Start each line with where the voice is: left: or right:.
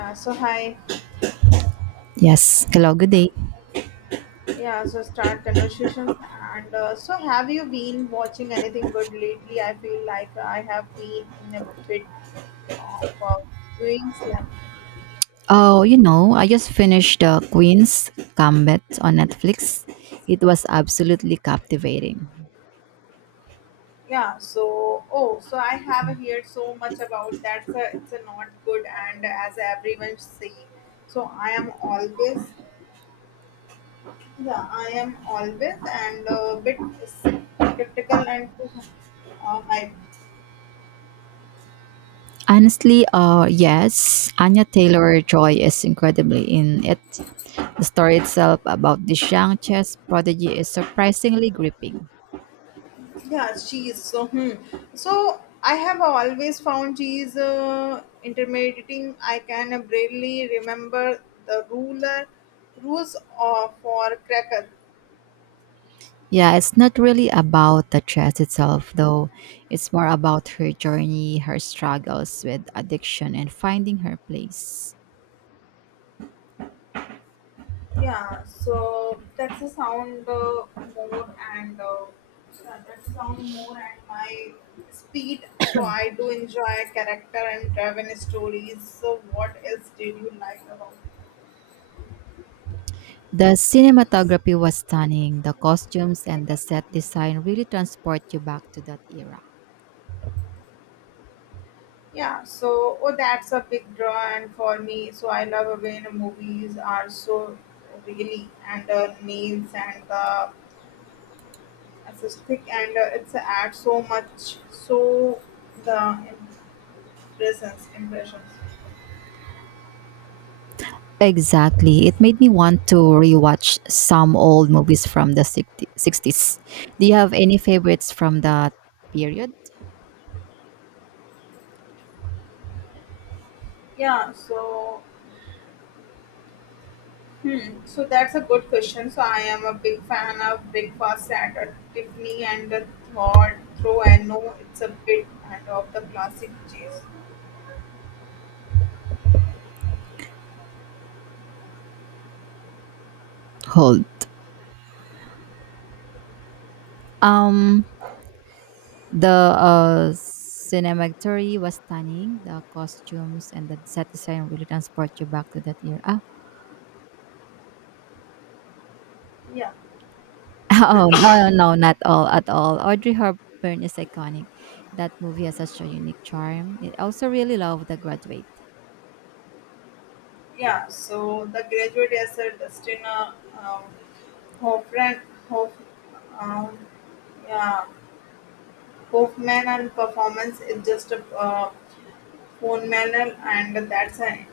left: Yeah, so hi.
right: Yes. Hello, good day.
left: Yeah, so start conversations. And so, have you been watching anything good lately? I feel like I have been in a bit of a viewing slump.
right: Oh, you know, I just finished The Queen's Gambit on Netflix. It was absolutely captivating.
left: Yeah, so I have heard so much about that. So it's a not good, and as everyone say, so I am always and a bit skeptical and too hyped.
right: Honestly, yes, Anya Taylor-Joy is incredibly in it. The story itself about this young chess prodigy is surprisingly gripping.
left: Yeah, she is so. Hmm. So I have always found she is intimidating. I can barely remember the ruler rules of for cracker.
right: Yeah, it's not really about the chess itself, though. It's more about her journey, her struggles with addiction, and finding her place.
left: Yeah, so that's a sound more and yeah, that's a sound more and my speed. So I do enjoy character and driven stories. So what else did you like about?
right: The cinematography was stunning. The costumes and the set design really transport you back to that era.
left: Yeah, so oh, that's a big draw, and for me, so I love when movies are so really and nails and the aesthetic and it's add so much so the impressions.
right: Exactly. It made me want to rewatch some old movies from the 60 60s. Do you have any favorites from that period?
left: Yeah, so that's a good question. So I am a big fan of Breakfast at Tiffany and the thought throw. I know it's a bit and of the classic cheese.
right: Hold. Um the cinematography was stunning. The costumes and the set design really transport you back to that era. Ah,
left: Yeah.
right: Oh, no, no, no, not all at all. Audrey Hepburn is iconic. That movie has such a unique charm. I also really love The Graduate.
left: Yeah, so the graduate is a Dustin um, Hoffman, Hoff, um, yeah, Hoffman and performance is just a phone manual and that's an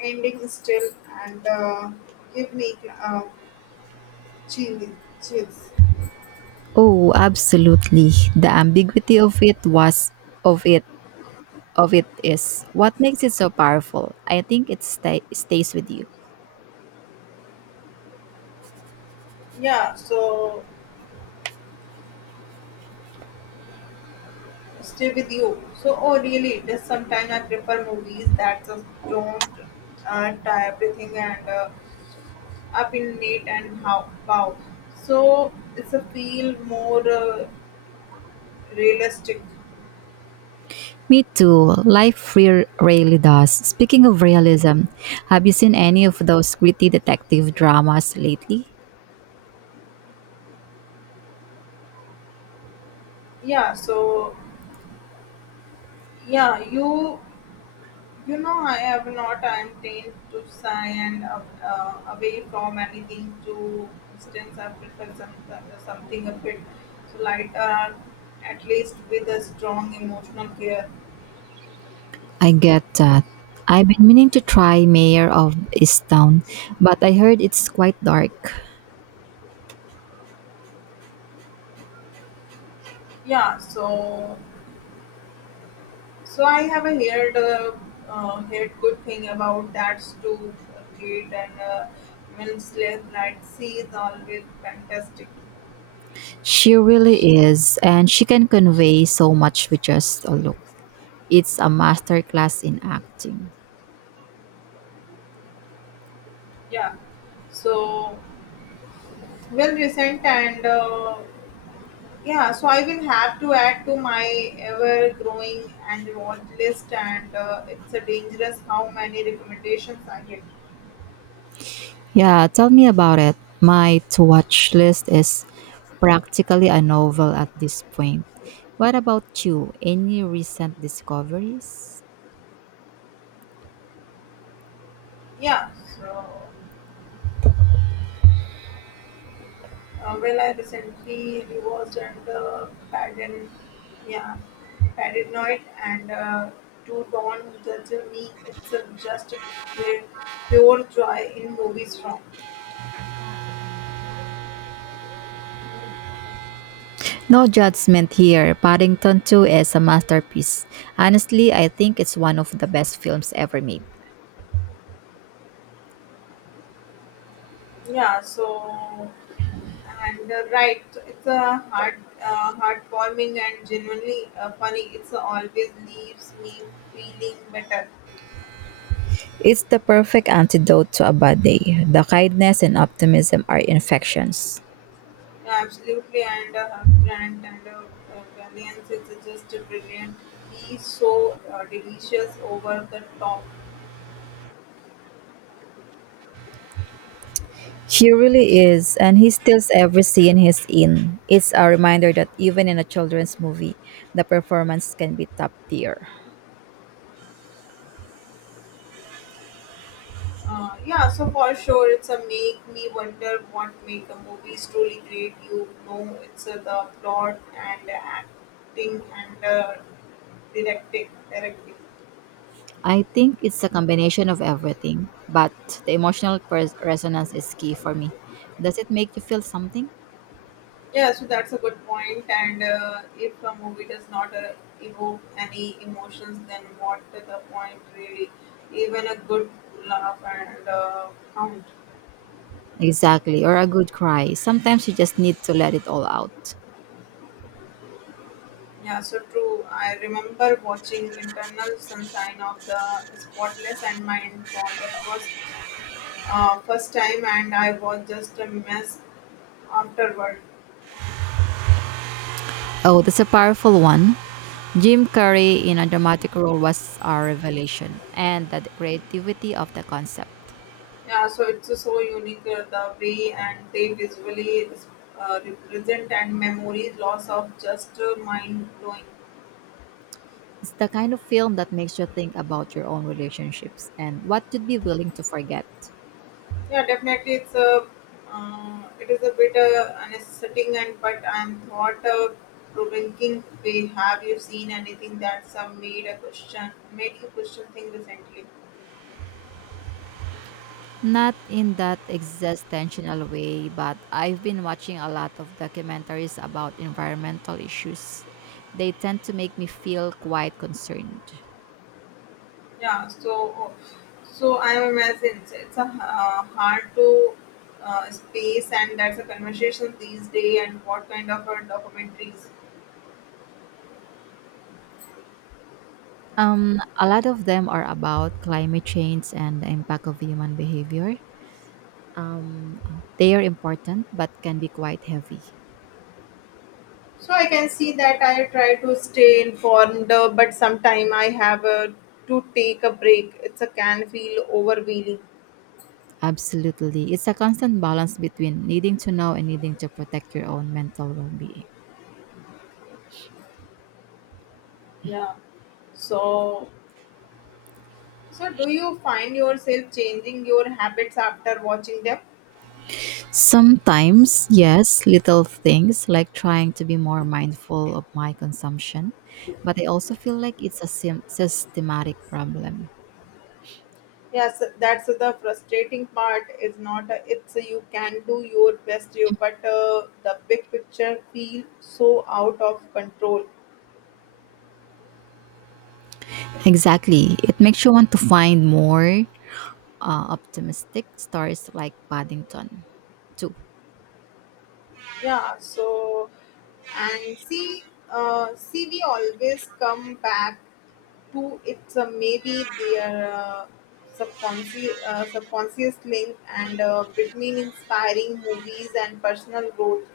left: ending still and give me uh, chills. chills.
right: Oh, absolutely. The ambiguity of it was of it of it is what makes it so powerful. I think it stays with you.
left: Yeah, so stay with you. So, oh really, just sometimes I prefer movies that just don't tie everything and up in Nate and How Wow. So it's a feel more realistic.
right: Me too. Life really does. Speaking of realism, have you seen any of those gritty detective dramas lately?
left: Yeah. So yeah, you know I have not. I am trained to sigh and away from anything. To distance. I prefer something a bit so lighter, at least with a strong emotional care.
right: I get that. I've been meaning to try Mayor of Easttown, but I heard it's quite dark.
left: Yeah. So I have a heard good thing about that too, Kate and Winslet. That she is always fantastic.
right: She really is, and she can convey so much with just a look. It's a masterclass in acting.
left: Yeah. So well recent and yeah. So I will have to add to my ever growing and watch list, and it's a dangerous how many recommendations I get.
right: Yeah, tell me about it. My to watch list is practically a novel at this point. What about you? Any recent discoveries?
left: Yeah. So. Well, I recently rewatched and yeah, padded night and to Dawn judge me. It's just pure, pure joy in movies from.
right: No judgment here. Paddington 2 is a masterpiece. Honestly, I think it's one of the best films ever made.
left: Yeah, so and right, so it's a heartwarming and genuinely funny. It's always leaves me feeling better.
right: It's the perfect antidote to a bad day. The kindness and optimism are infections.
left: Absolutely, and Grant and Valiance is just brilliant. He's so delicious over the top.
right: He really is, and he steals every scene he's in. It's a reminder that even in a children's movie, the performance can be top tier.
left: Yeah, so for sure, it's a make me wonder what made the movies truly great. You know, it's the plot and acting and directing.
right: I think it's a combination of everything, but the emotional resonance is key for me. Does it make you feel something?
left: Yeah, so that's a good point. And if a movie does not evoke any emotions, then what's the point really? Even a good laugh and count.
right: Exactly, or a good cry. Sometimes you just need to let it all out.
left: Yeah, so true. I remember watching Internal Sunshine of the Spotless and Mind for the first time, and I was just a mess afterward.
right: Oh, that's a powerful one. Jim Carrey in a dramatic role was our revelation, and the creativity of the concept.
left: Yeah, so it's so unique the way and they visually represent and memory loss of just mind blowing.
right: It's the kind of film that makes you think about your own relationships and what you'd be willing to forget.
left: Yeah, definitely it is a bit unsettling and but I'm thought provoking way. Have you seen anything that's made you question thing recently?
right: Not in that existential way, but I've been watching a lot of documentaries about environmental issues. They tend to make me feel quite concerned.
left: Yeah, so I imagine it's a hard to space, and that's a conversation these day. And what kind of documentaries?
right: A lot of them are about climate change and the impact of human behavior. They are important but can be quite heavy.
left: So I can see that I try to stay informed, but sometime I have to take a break. It's a can feel overwhelming.
right: Absolutely. It's a constant balance between needing to know and needing to protect your own mental well being.
left: Yeah. So so do you find yourself changing your habits after watching them?
right: Sometimes, yes, little things like trying to be more mindful of my consumption, but I also feel like it's a systematic problem.
left: Yes, that's the frustrating part. Is not it's you can do your best, you but the big picture feel so out of control.
right: Exactly. It makes you want to find more, optimistic stories like Paddington too.
left: Yeah. So and see, we always come back to it's maybe their subconscious link and between inspiring movies and personal growth.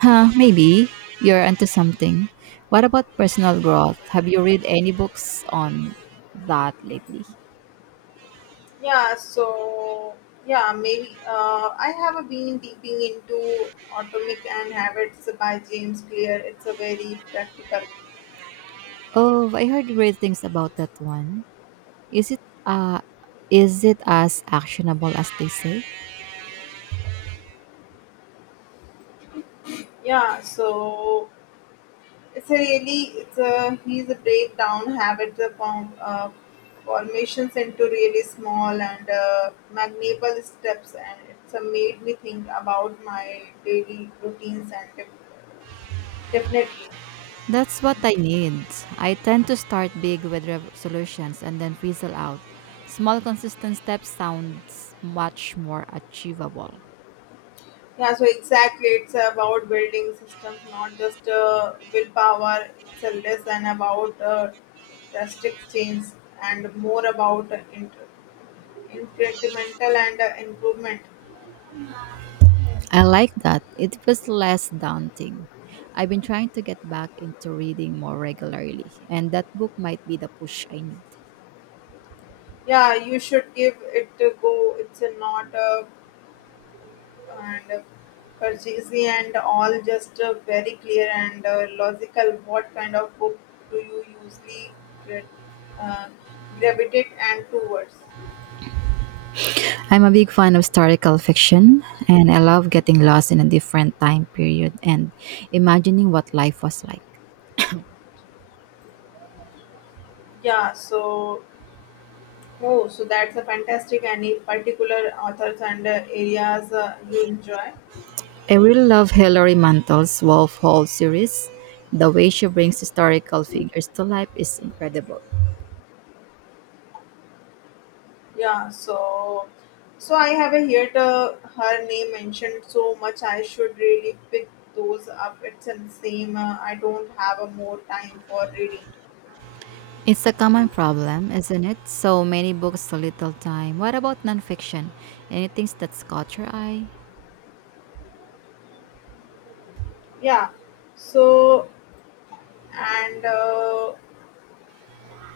right: Huh, maybe. You're onto something. What about personal growth? Have you read any books on that lately?
left: Yeah, so yeah, maybe I have been deeping into Atomic and Habits by James Clear. It's a very practical.
right: Oh, I heard great things about that one. Is it uh is it as actionable as they say?
left: Yeah, so it's a really it's a he's a breakdown habits of formations into really small and magnable steps, and it's made me think about my daily routines and definitely.
right: That's what I need. I tend to start big with resolutions and then fizzle out. Small consistent steps sounds much more achievable.
left: Yeah, so exactly, it's about building systems, not just willpower. It's a lesson about drastic change and more about incremental and improvement.
right: I like that. It was less daunting. I've been trying to get back into reading more regularly, and that book might be the push I need.
left: Yeah, you should give it a go. It's a not and purchasey and all just very clear and logical. What kind of book do you usually gra- uh, gravitate and towards?
right: I'm a big fan of historical fiction, and I love getting lost in a different time period and imagining what life was like.
left: Yeah, so that's a fantastic. Any particular authors and areas you enjoy?
right: I really love Hilary Mantel's Wolf Hall series. The way she brings historical figures to life is incredible.
left: Yeah, so I have a heard her name mentioned so much. I should really pick those up. It's the same. I don't have a more time for reading.
right: It's a common problem, isn't it? So many books, so little time. What about nonfiction? Anything that's caught your eye?
left: Yeah, so and uh,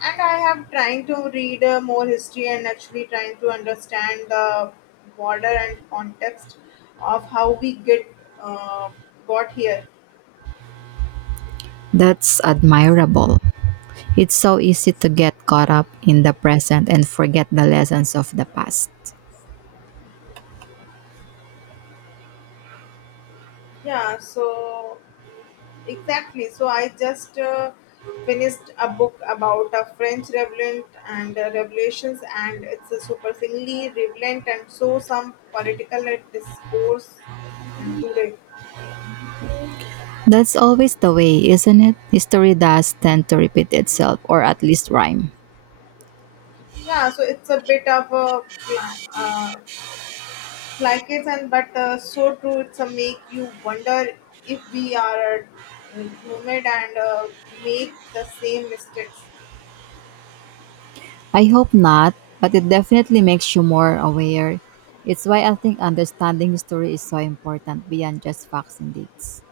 left: and I have trying to read more history and actually trying to understand the border and context of how we get uh, got here.
right: That's admirable. It's so easy to get caught up in the present and forget the lessons of the past.
left: Yeah, so exactly. So I just finished a book about a French revolt and revolutions, and it's a surprisingly relevant and so some political discourse and today.
right: That's always the way, isn't it? History does tend to repeat itself, or at least rhyme.
left: Yeah, so it's a bit of a cliches and but so true. It's a make you wonder if we are human and make the same mistakes.
right: I hope not, but it definitely makes you more aware. It's why I think understanding history is so important beyond just facts and dates.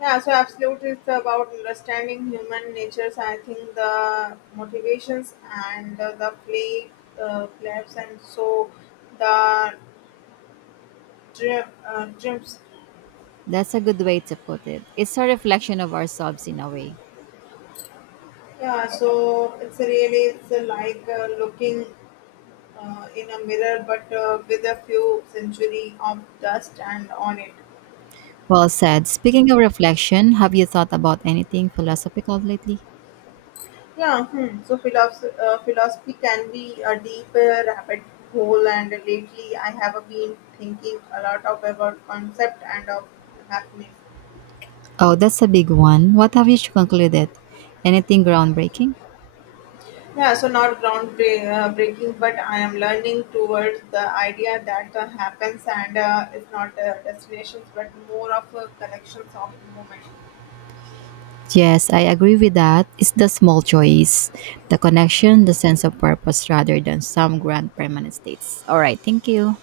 left: Yeah, so absolute is about understanding human natures. I think the motivations and the play, flaps, and so the trips.
right: That's a good way to put it. It's a reflection of ourselves in a way.
left: Yeah, so it's really it's like looking in a mirror, but with a few century of dust and on it.
right: Well said. Speaking of reflection, have you thought about anything philosophical lately?
left: Yeah. Hmm. So philosophy can be a deep rabbit hole, and lately I have been thinking a lot of about concept and of happiness.
right: Oh, that's a big one. What have you concluded? Anything groundbreaking?
left: Yeah, so not ground breaking, but I am learning towards the idea that happens and it's not destinations, but more of a collections of moments.
right: Yes, I agree with that. It's the small choice, the connection, the sense of purpose rather than some grand permanent states. All right, thank you.